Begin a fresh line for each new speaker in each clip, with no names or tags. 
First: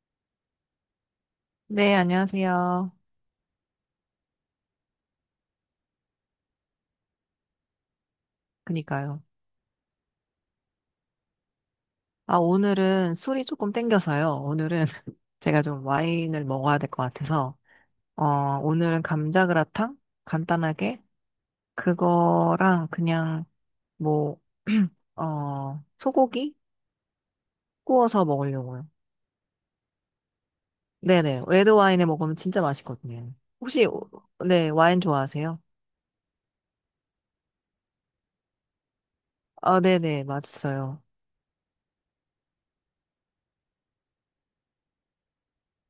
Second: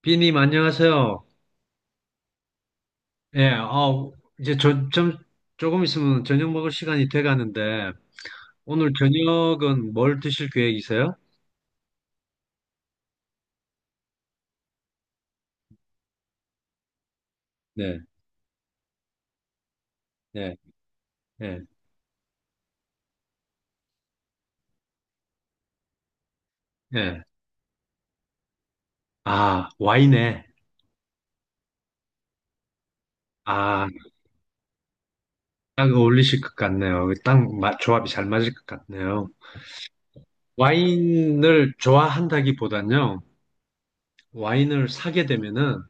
비님, 안녕하세요.
네, 안녕하세요.
예, 이제 저, 좀, 조금 있으면 저녁 먹을 시간이 돼 가는데, 오늘
그니까요.
저녁은 뭘 드실 계획이세요?
아, 오늘은 술이 조금 땡겨서요. 오늘은 제가 좀 와인을 먹어야 될 것 같아서,
네,
어, 오늘은 감자그라탕?
네,
간단하게?
네,
그거랑 그냥 뭐, 소고기?
네.
구워서 먹으려고요.
아, 와인에.
네네. 레드 와인에 먹으면 진짜 맛있거든요. 혹시,
아,
네, 와인 좋아하세요?
딱 어울리실 것 같네요. 딱 조합이 잘 맞을 것 같네요.
아, 네네. 맛있어요.
와인을 좋아한다기보단요, 와인을 사게 되면은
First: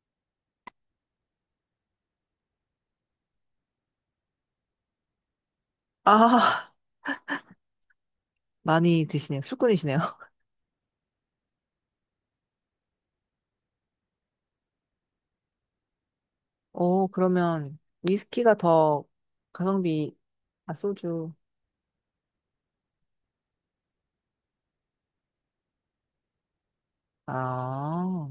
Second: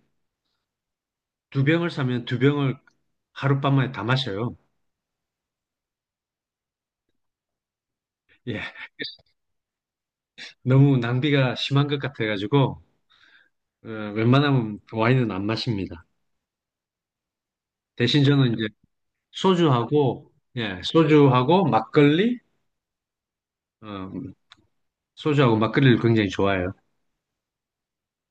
두 병을 사면 두 병을 하룻밤만에 다 마셔요.
아,
예,
많이 드시네요. 술꾼이시네요.
너무 낭비가 심한 것 같아가지고, 웬만하면 그 와인은 안 마십니다.
오, 그러면
대신 저는
위스키가
이제
더 가성비,
소주하고,
아,
예,
소주.
소주하고 막걸리, 어, 소주하고 막걸리를 굉장히 좋아해요.
아,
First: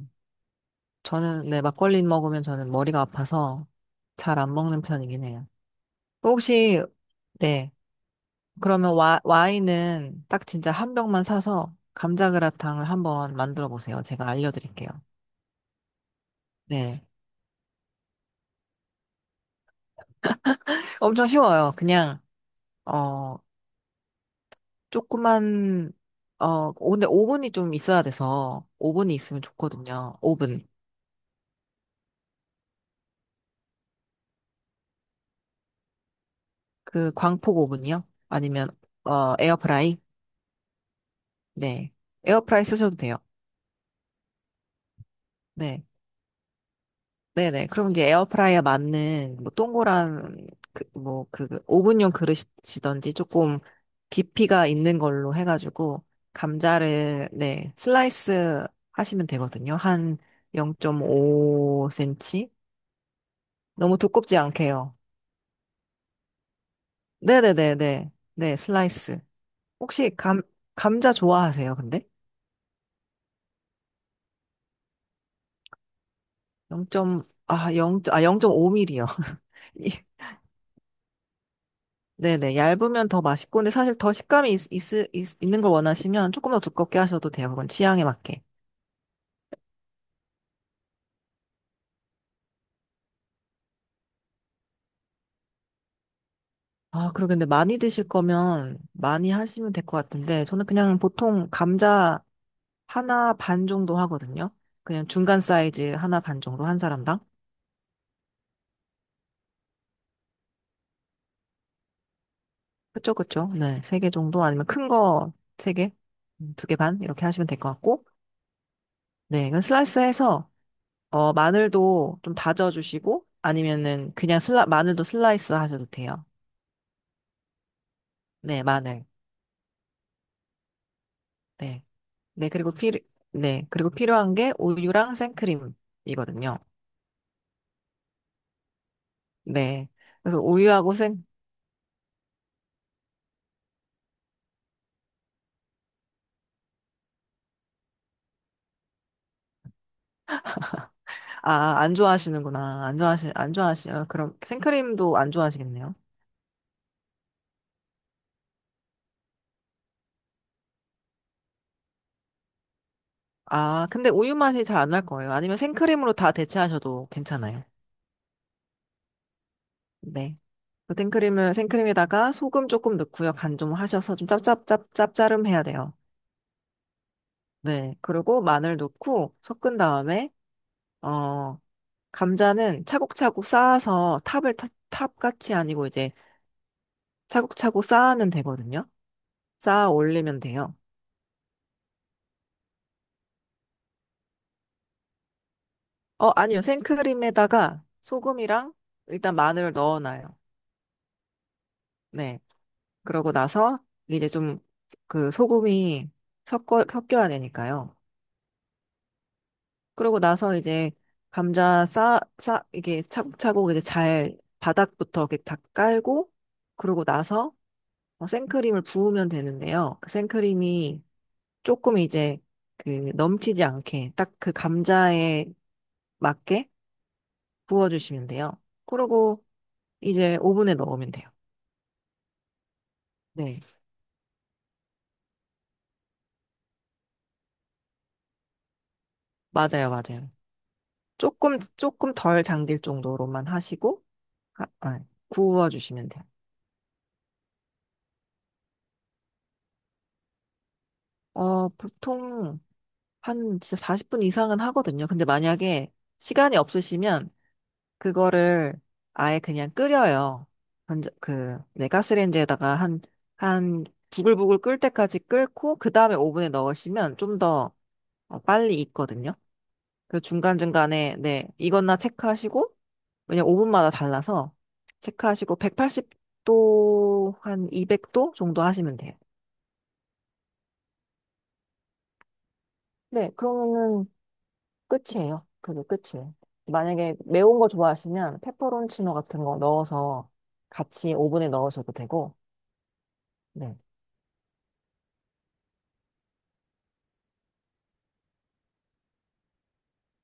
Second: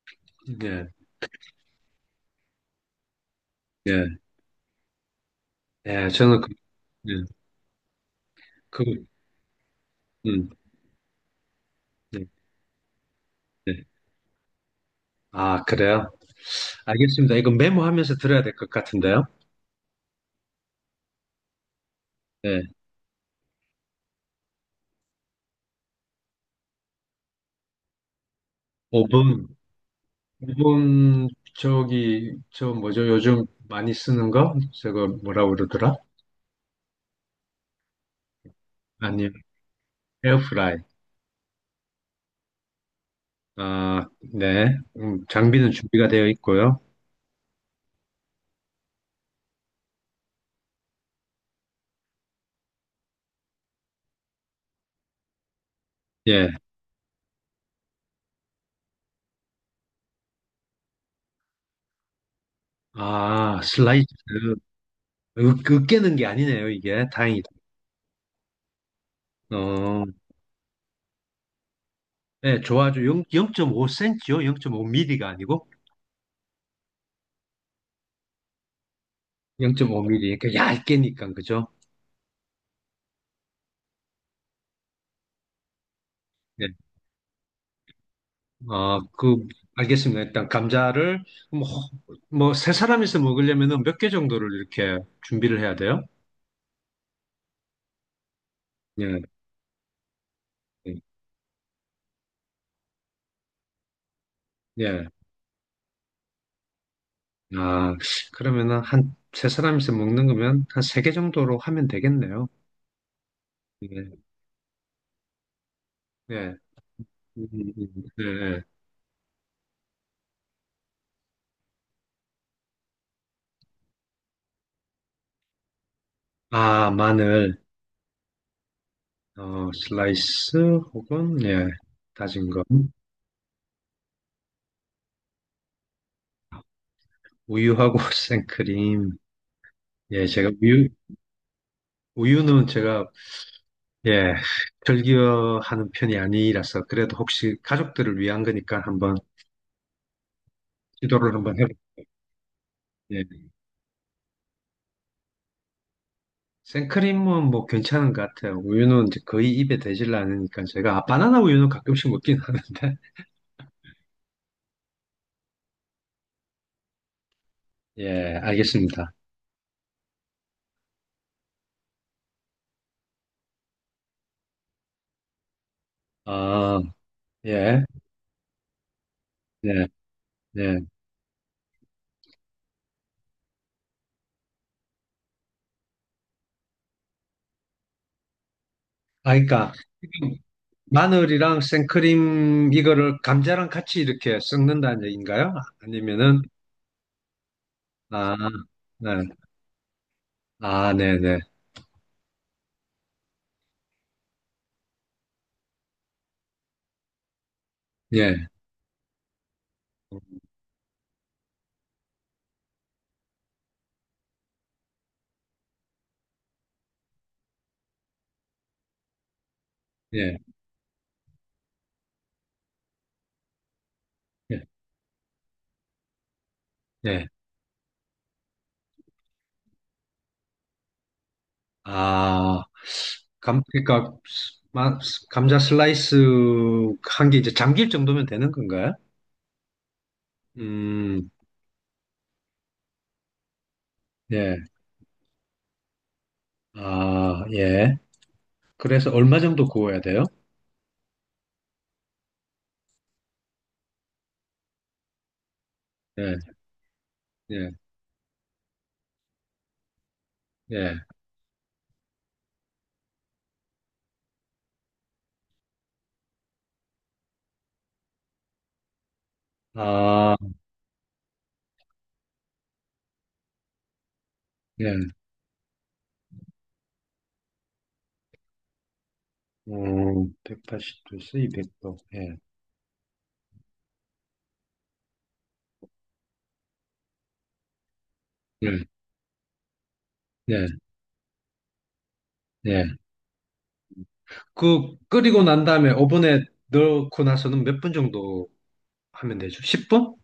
예,
저는, 네, 막걸리 먹으면 저는 머리가 아파서
예,
잘 안 먹는 편이긴 해요.
예,
어,
저는 그,
혹시,
예,
네, 그러면
그,
와인은 딱
음,
진짜 한 병만 사서
예,
감자그라탕을 한번 만들어
예.
보세요. 제가 알려드릴게요.
아, 그래요?
네.
알겠습니다. 이거 메모하면서 들어야 될 것 같은데요.
엄청 쉬워요. 그냥,
예,
어, 조그만, 어, 근데 오븐이 좀 있어야 돼서,
오
오븐이 있으면
분
좋거든요.
오
오븐.
분. 저기, 저 뭐죠? 요즘 많이 쓰는 거? 저거 뭐라고 그러더라?
그 광폭 오븐이요? 아니면
아니,
어 에어프라이?
에어프라이.
네. 에어프라이 쓰셔도 돼요.
아, 네. 장비는
네.
준비가 되어 있고요.
네네. 그럼 이제 에어프라이에 맞는 뭐 동그란 그뭐그 오븐용 그릇이든지 조금 깊이가 있는 걸로 해가지고
예.
감자를 네 슬라이스 하시면 되거든요. 한 0.5cm
아,
너무
슬라이스.
두껍지 않게요.
으, 으깨는 게 아니네요, 이게. 다행이다.
네네네네. 네 슬라이스.
어,
혹시 감 감자 좋아하세요? 근데
네, 좋아요. 0, 5 c m 요. 0.5mm가 아니고?
0. 아, 0, 아, 0.5mm요. 이-
0.5mm. 그러니까 얇게니까, 그죠?
네네, 얇으면 더 맛있고, 근데 사실 더 식감이 있는 걸 원하시면 조금 더
네.
두껍게 하셔도 돼요. 그건 취향에 맞게.
어, 그, 알겠습니다. 일단, 감자를, 뭐, 뭐, 세 사람이서 먹으려면 몇 개 정도를 이렇게 준비를 해야 돼요?
아, 그러겠데 많이 드실 거면
예,
많이 하시면 될 것 같은데, 저는
예.
그냥 보통 감자 하나 반 정도 하거든요. 그냥
예.
중간 사이즈 하나 반 정도 한 사람당.
아, 그러면은 한, 세 사람이서 먹는 거면 한 세 개 정도로 하면 되겠네요.
그쵸, 그쵸. 네, 세 개
예,
정도 아니면 큰 거 세 개,
예.
두개 반 이렇게 하시면 될 것 같고,
예, 예.
네, 이건 슬라이스해서 어, 마늘도 좀 다져주시고, 아니면은 그냥 마늘도 슬라이스 하셔도 돼요.
아, 마늘.
네, 마늘.
어, 슬라이스 혹은 예,
네.
다진
네,
거.
그리고 필요, 네, 그리고 필요한 게 우유랑 생크림이거든요.
우유하고 생크림.
네.
예,
그래서
제가 우유, 우유는 제가, 예, 즐겨하는 편이 아니라서 그래도 혹시 가족들을 위한 거니까 한번 시도를 한번 해.
아, 안 좋아하시는구나. 안
예.
좋아하시, 안 좋아하시, 아, 그럼 생크림도 안 좋아하시겠네요.
생크림은 뭐 괜찮은 것 같아요. 우유는 이제 거의 입에 대질 않으니까 제가, 아, 바나나 우유는 가끔씩 먹긴 하는데.
아, 근데 우유 맛이 잘 안 날 거예요. 아니면 생크림으로 다 대체하셔도 괜찮아요.
예, 알겠습니다.
네. 그 생크림에다가 소금 조금 넣고요. 간 좀 하셔서 좀 짭짜름 해야 돼요.
아, 예,
네. 그리고 마늘 넣고 섞은
예,
다음에,
예.
어, 감자는 차곡차곡 쌓아서 탑같이 아니고 이제 차곡차곡 쌓으면 되거든요.
아, 그러니까
쌓아 올리면 돼요.
마늘이랑 생크림 이거를 감자랑 같이 이렇게 섞는다는 얘기인가요?
어,
아니면은
아니요. 생크림에다가
아,
소금이랑
네.
일단 마늘을 넣어놔요.
아, 네, 네.
네. 그러고 나서 이제 좀 그 소금이 섞여야 되니까요.
예.
그러고 나서 이제 이게 차곡차곡 이제 잘 바닥부터 이렇게 다 깔고 그러고 나서 어, 생크림을 부으면 되는데요. 그
예.
생크림이 조금 이제 그 넘치지 않게 딱 그
예.
감자에 맞게
예.
부어주시면 돼요. 그러고 이제 오븐에 넣으면 돼요.
아,
네,
감 그러니까 마- 감자 슬라이스 한 게 이제 잠길 정도면 되는 건가요?
맞아요, 맞아요.
음.
조금 조금 덜 잠길 정도로만 하시고
예.
아, 구워주시면 돼요.
아, 예. 그래서 얼마 정도 구워야 돼요?
어, 보통 한 진짜 40분 이상은 하거든요. 근데 만약에
예.
시간이 없으시면
예.
그거를 아예 그냥 끓여요.
예.
네, 가스레인지에다가 한, 부글부글 끓을 때까지 끓고, 그 다음에 오븐에 넣으시면 좀더 어, 빨리 익거든요. 그래서
아,
중간중간에, 네, 이거나 체크하시고, 왜냐면 오븐마다 달라서,
예.
체크하시고, 180도, 한 200도 정도 하시면 돼요.
180도에서 200도. 예.
네, 그러면은 끝이에요. 그게 끝이에요. 만약에 매운 거 좋아하시면
예.
페퍼론치노 같은 거 넣어서
예.
같이 오븐에 넣으셔도 되고,
예.
네.
그 끓이고 난 다음에 오븐에 넣고 나서는 몇 분 정도 하면 되죠? 10분?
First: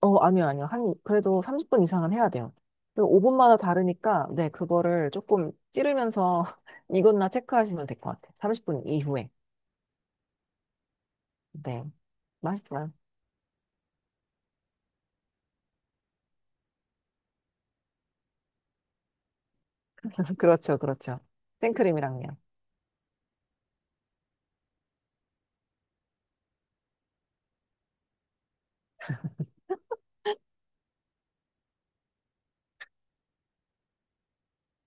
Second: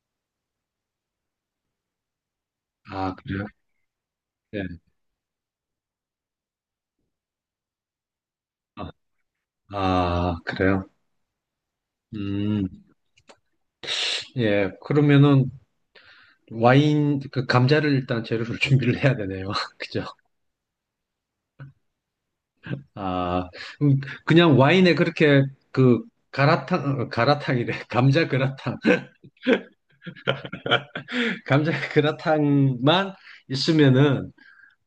어, 아니요. 한, 그래도 30분 이상은 해야 돼요. 그
아, 그래요?
5분마다 다르니까, 네,
예.
그거를 조금 찌르면서 익었나 체크하시면 될 것 같아요. 30분
아,
이후에.
아, 그래요?
네.
음,
맛있어요.
예. 그러면은 와인, 그 감자를 일단 재료를 준비를 해야 되네요. 그죠?
그렇죠, 그렇죠. 생크림이랑요.
아, 음, 그냥 와인에 그렇게 그 가라탕, 어, 가라탕이래. 감자 그라탕. 감자 그라탕만 있으면은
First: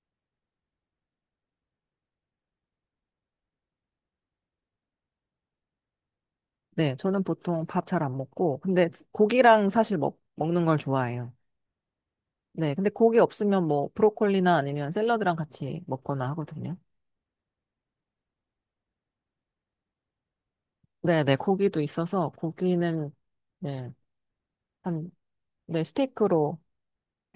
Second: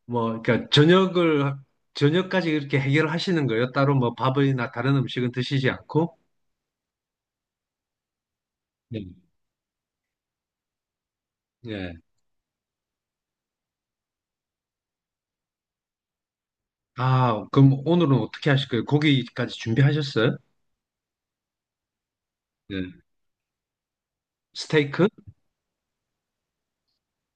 뭐, 그러니까 저녁을, 저녁까지 이렇게 해결하시는 거예요? 따로 뭐 밥이나 다른 음식은 드시지 않고?
네, 저는 보통 밥 잘 안 먹고, 근데
네.
고기랑 사실 먹는 걸 좋아해요.
예.
네, 근데 고기 없으면 뭐 브로콜리나 아니면 샐러드랑 같이 먹거나 하거든요.
아, 그럼 오늘은 어떻게 하실 거예요? 고기까지 준비하셨어요?
네, 네, 고기도 있어서
네.
고기는 네,
스테이크?
한, 네, 스테이크로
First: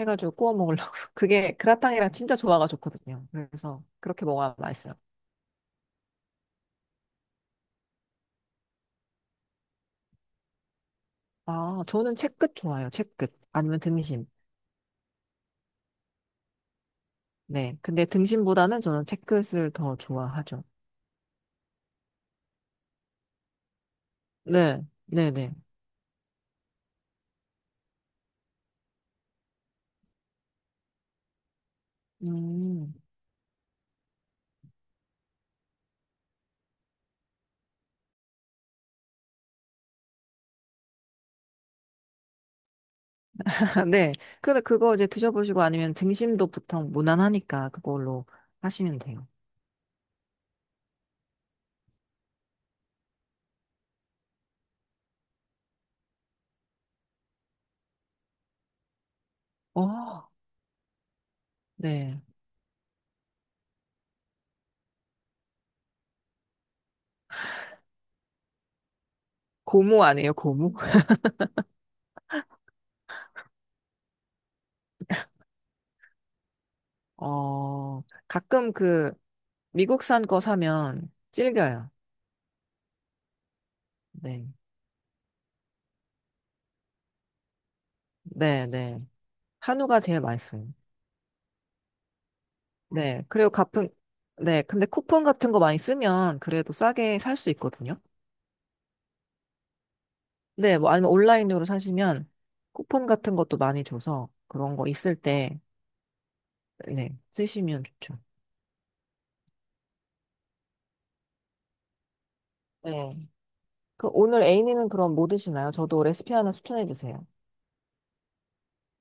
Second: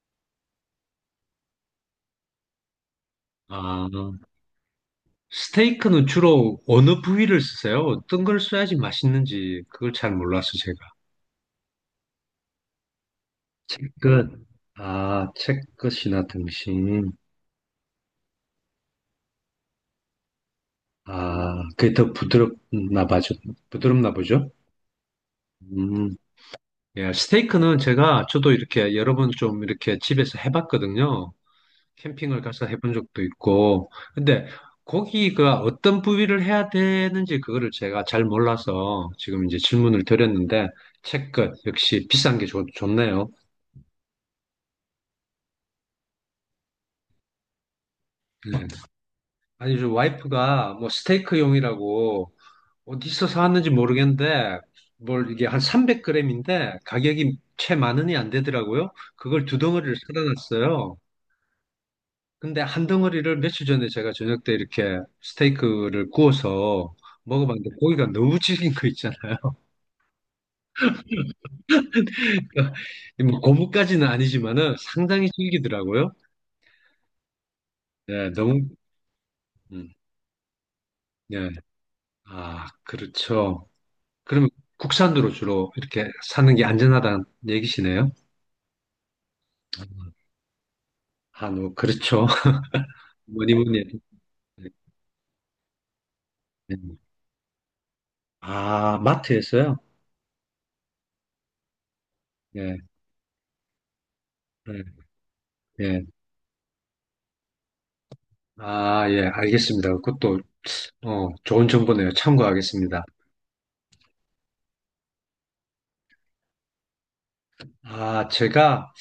해가지고 구워 먹으려고. 그게 그라탕이랑 진짜 조화가 좋거든요. 그래서
아,
그렇게 먹어야 맛있어요.
스테이크는 주로 어느 부위를 쓰세요? 어떤 걸 써야지 맛있는지 그걸 잘 몰라서 제가.
아, 저는 채끝 좋아요. 채끝. 아니면 등심.
채끝. 아, 채끝이나 등심.
네. 근데 등심보다는 저는 채끝을 더 좋아하죠.
아, 그게 더 부드럽나 봐죠. 부드럽나 보죠?
네. 네네.
음. 예, 스테이크는 제가 저도 이렇게 여러 번 좀 이렇게 집에서 해봤거든요. 캠핑을 가서
음.
해본 적도 있고. 근데 고기가 어떤 부위를 해야 되는지 그거를 제가 잘 몰라서 지금 이제 질문을 드렸는데 채끝 역시 비싼 게 좋네요.
네. 근데 그거 이제 드셔보시고 아니면 등심도 보통 무난하니까 그걸로
네.
하시면 돼요.
아니, 저 와이프가 뭐 스테이크용이라고 어디서 사왔는지 모르겠는데 뭘 이게 한 300g인데 가격이 채 만 원이 안 되더라고요. 그걸 두 덩어리를 사다
어.
놨어요.
네.
근데 한 덩어리를 며칠 전에 제가 저녁 때 이렇게 스테이크를 구워서 먹어봤는데 고기가 너무 질긴 거 있잖아요.
고무 아니에요, 고무?
뭐 고무까지는 아니지만은 상당히 질기더라고요.
어,
예, 너무
가끔 그
음,
미국산 거 사면
예.
질겨요.
아, 그렇죠.
네.
그러면 국산으로 주로 이렇게 사는 게 안전하다는 얘기시네요.
네, 네. 한우가
음,
제일 맛있어요.
한우, 그렇죠.
네. 그리고
뭐니 뭐니
가끔,
해도.
네. 근데 쿠폰 같은 거 많이 쓰면 그래도
예.
싸게 살 수 있거든요.
아, 마트에서요?
네. 뭐 아니면 온라인으로 사시면
예,
쿠폰 같은 것도 많이 줘서 그런
예,
거 있을 때,
예.
네. 쓰시면 좋죠.
아, 예, 알겠습니다. 그것도, 좋은 정보네요. 참고하겠습니다.
네. 그 오늘 A님은 그럼 뭐 드시나요? 저도 레시피 하나 추천해 주세요.
아, 제가,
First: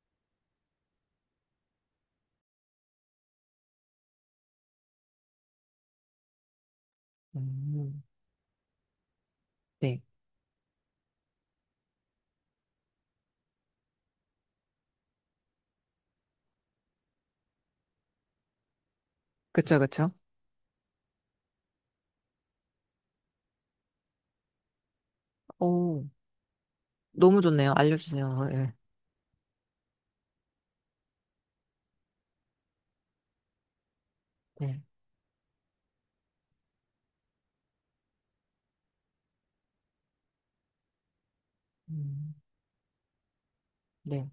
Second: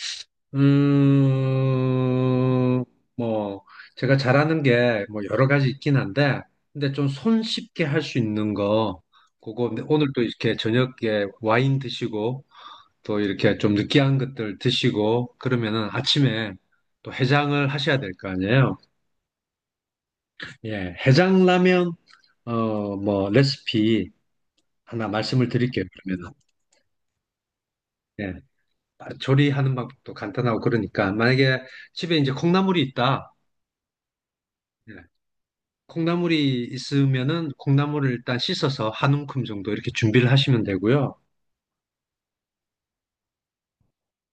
음, 뭐, 제가 잘하는 게 뭐 여러 가지 있긴 한데, 근데 좀 손쉽게 할
음.
수 있는 거, 그거 근데
네.
오늘 또 이렇게 저녁에 와인 드시고, 또 이렇게 좀 느끼한 것들 드시고, 그러면은 아침에 또 해장을 하셔야 될 거 아니에요?
그쵸, 그쵸.
예, 해장라면, 레시피 하나 말씀을 드릴게요,
오,
그러면은.
너무 좋네요.
예,
알려주세요. 네.
아, 조리하는 방법도 간단하고 그러니까, 만약에 집에 이제 콩나물이 있다.
네.
네. 콩나물이 있으면은 콩나물을 일단 씻어서 한 움큼 정도 이렇게 준비를 하시면 되고요.
음, 네.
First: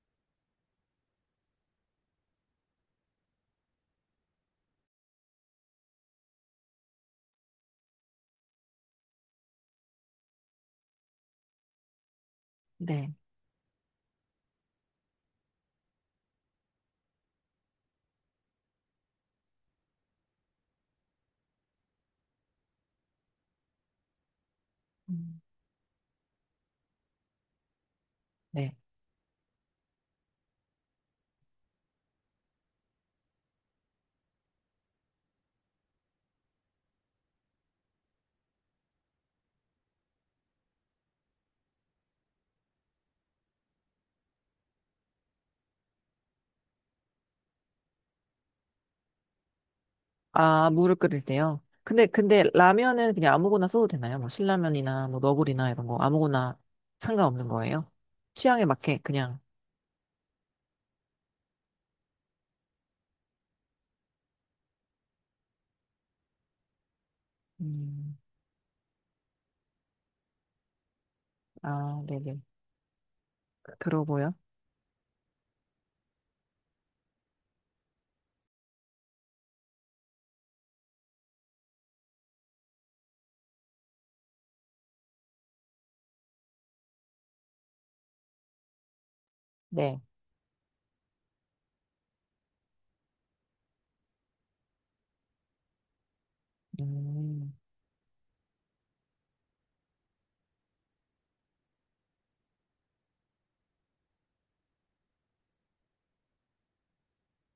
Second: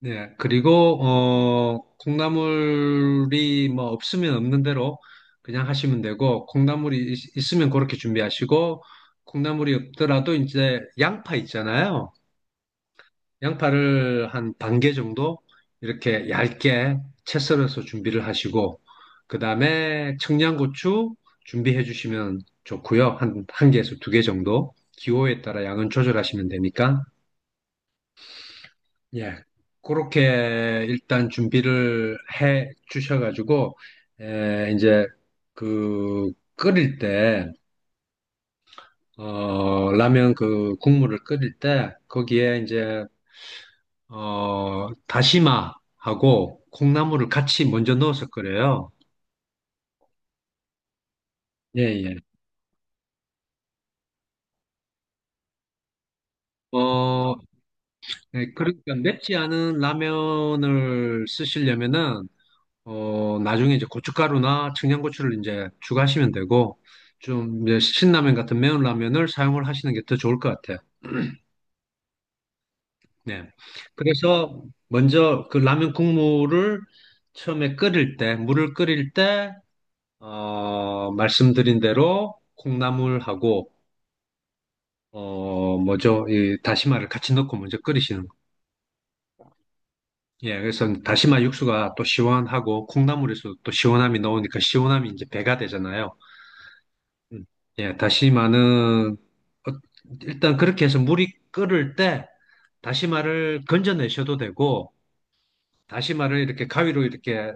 네. 그리고 콩나물이 뭐 없으면 없는 대로 그냥 하시면 되고, 콩나물이 있으면 그렇게 준비하시고, 콩나물이 없더라도 이제 양파 있잖아요.
네.
양파를 한 반개 정도 이렇게 얇게 채 썰어서 준비를 하시고, 그 다음에 청양고추 준비해 주시면 좋고요. 한, 한 개에서 두 개 정도.
음,
기호에 따라 양은 조절하시면 되니까.
네.
예. 그렇게 일단 준비를 해 주셔가지고, 이제 그 끓일 때, 라면 그 국물을 끓일 때, 거기에 이제 다시마하고 콩나물을 같이 먼저 넣어서 끓여요.
아, 물을 끓일 때요.
예, 예.
근데 라면은 그냥 아무거나 써도 되나요? 뭐 신라면이나 뭐 너구리나 이런 거 아무거나
어,
상관없는 거예요?
네,
취향에
그러니까
맞게
맵지
그냥.
않은 라면을 쓰시려면은, 나중에 이제 고춧가루나 청양고추를 이제 추가하시면 되고, 좀 이제
음,
신라면 같은 매운 라면을 사용을 하시는 게 더 좋을 것 같아요.
아, 네네.
네.
그러고요.
그래서 먼저 그 라면 국물을 처음에 끓일 때, 물을 끓일 때, 말씀드린 대로 콩나물하고 어, 뭐죠? 이 다시마를 같이 넣고 먼저 끓이시는 거.
네.
예, 그래서 다시마 육수가 또 시원하고 콩나물에서 또 시원함이 나오니까 시원함이 이제 배가 되잖아요. 음.
음,
예, 다시마는 일단 그렇게 해서 물이 끓을 때 다시마를 건져내셔도 되고 다시마를 이렇게 가위로 이렇게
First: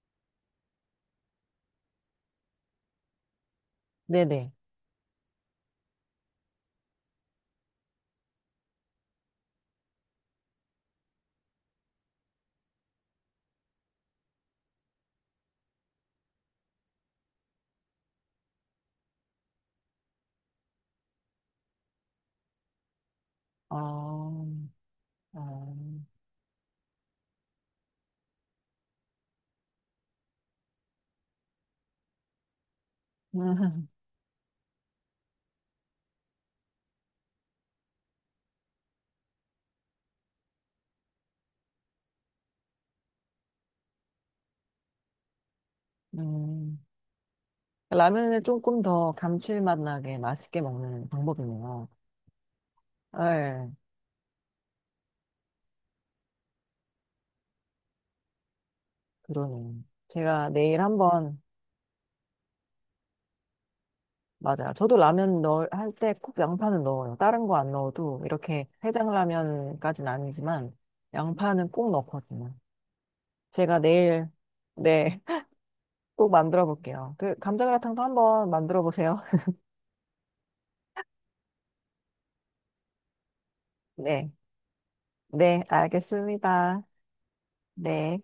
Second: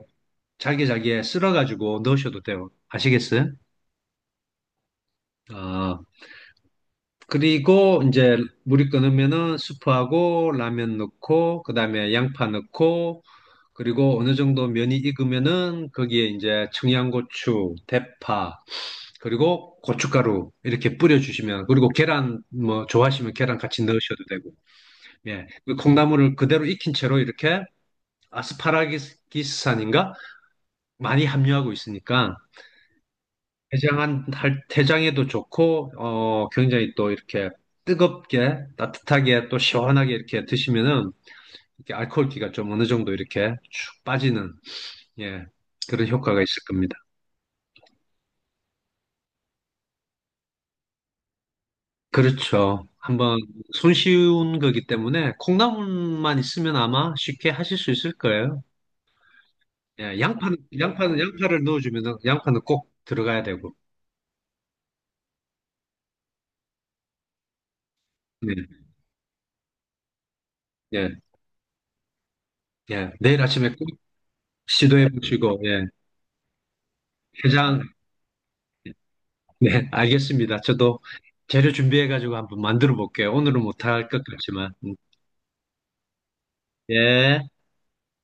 잘게 잘게 쓸어가지고 넣으셔도 돼요. 아시겠어요?
네네.
아. 그리고 이제 물이 끓으면은 수프하고 라면 넣고 그다음에 양파 넣고 그리고 어느 정도 면이 익으면은 거기에 이제 청양고추, 대파, 그리고 고춧가루 이렇게 뿌려주시면, 그리고 계란 뭐 좋아하시면 계란 같이 넣으셔도
어,
되고. 예. 그
어,
콩나물을 그대로 익힌 채로 이렇게 아스파라기스산인가 많이 함유하고 있으니까 대장한 할 대장에도 좋고, 어 굉장히 또 이렇게 뜨겁게 따뜻하게 또 시원하게 이렇게 드시면은 이렇게 알코올기가 좀 어느 정도 이렇게 쭉 빠지는, 예, 그런
음,
효과가 있을
음.
겁니다.
라면을 조금 더 감칠맛 나게 맛있게 먹는 방법이네요.
그렇죠. 한번
네,
손쉬운 거기 때문에 콩나물만 있으면 아마 쉽게 하실 수 있을 거예요.
그러네요.
예,
제가
양파는
내일
양파는
한번
양파를 넣어주면은 양파는 꼭 들어가야 되고.
맞아요. 저도 라면 넣을 할 때 꼭 양파는 넣어요. 다른 거 안 넣어도
네,
이렇게 해장라면까지는 아니지만
예,
양파는 꼭 넣거든요.
예. 내일 아침에
제가
꼭
내일
시도해
네,
보시고, 예,
꼭 만들어 볼게요. 그
해장.
감자그라탕도 한번 만들어 보세요.
네, 알겠습니다. 저도 재료 준비해가지고 한번 만들어 볼게요. 오늘은 못할 것
네.
같지만.
네, 알겠습니다.
예.
네.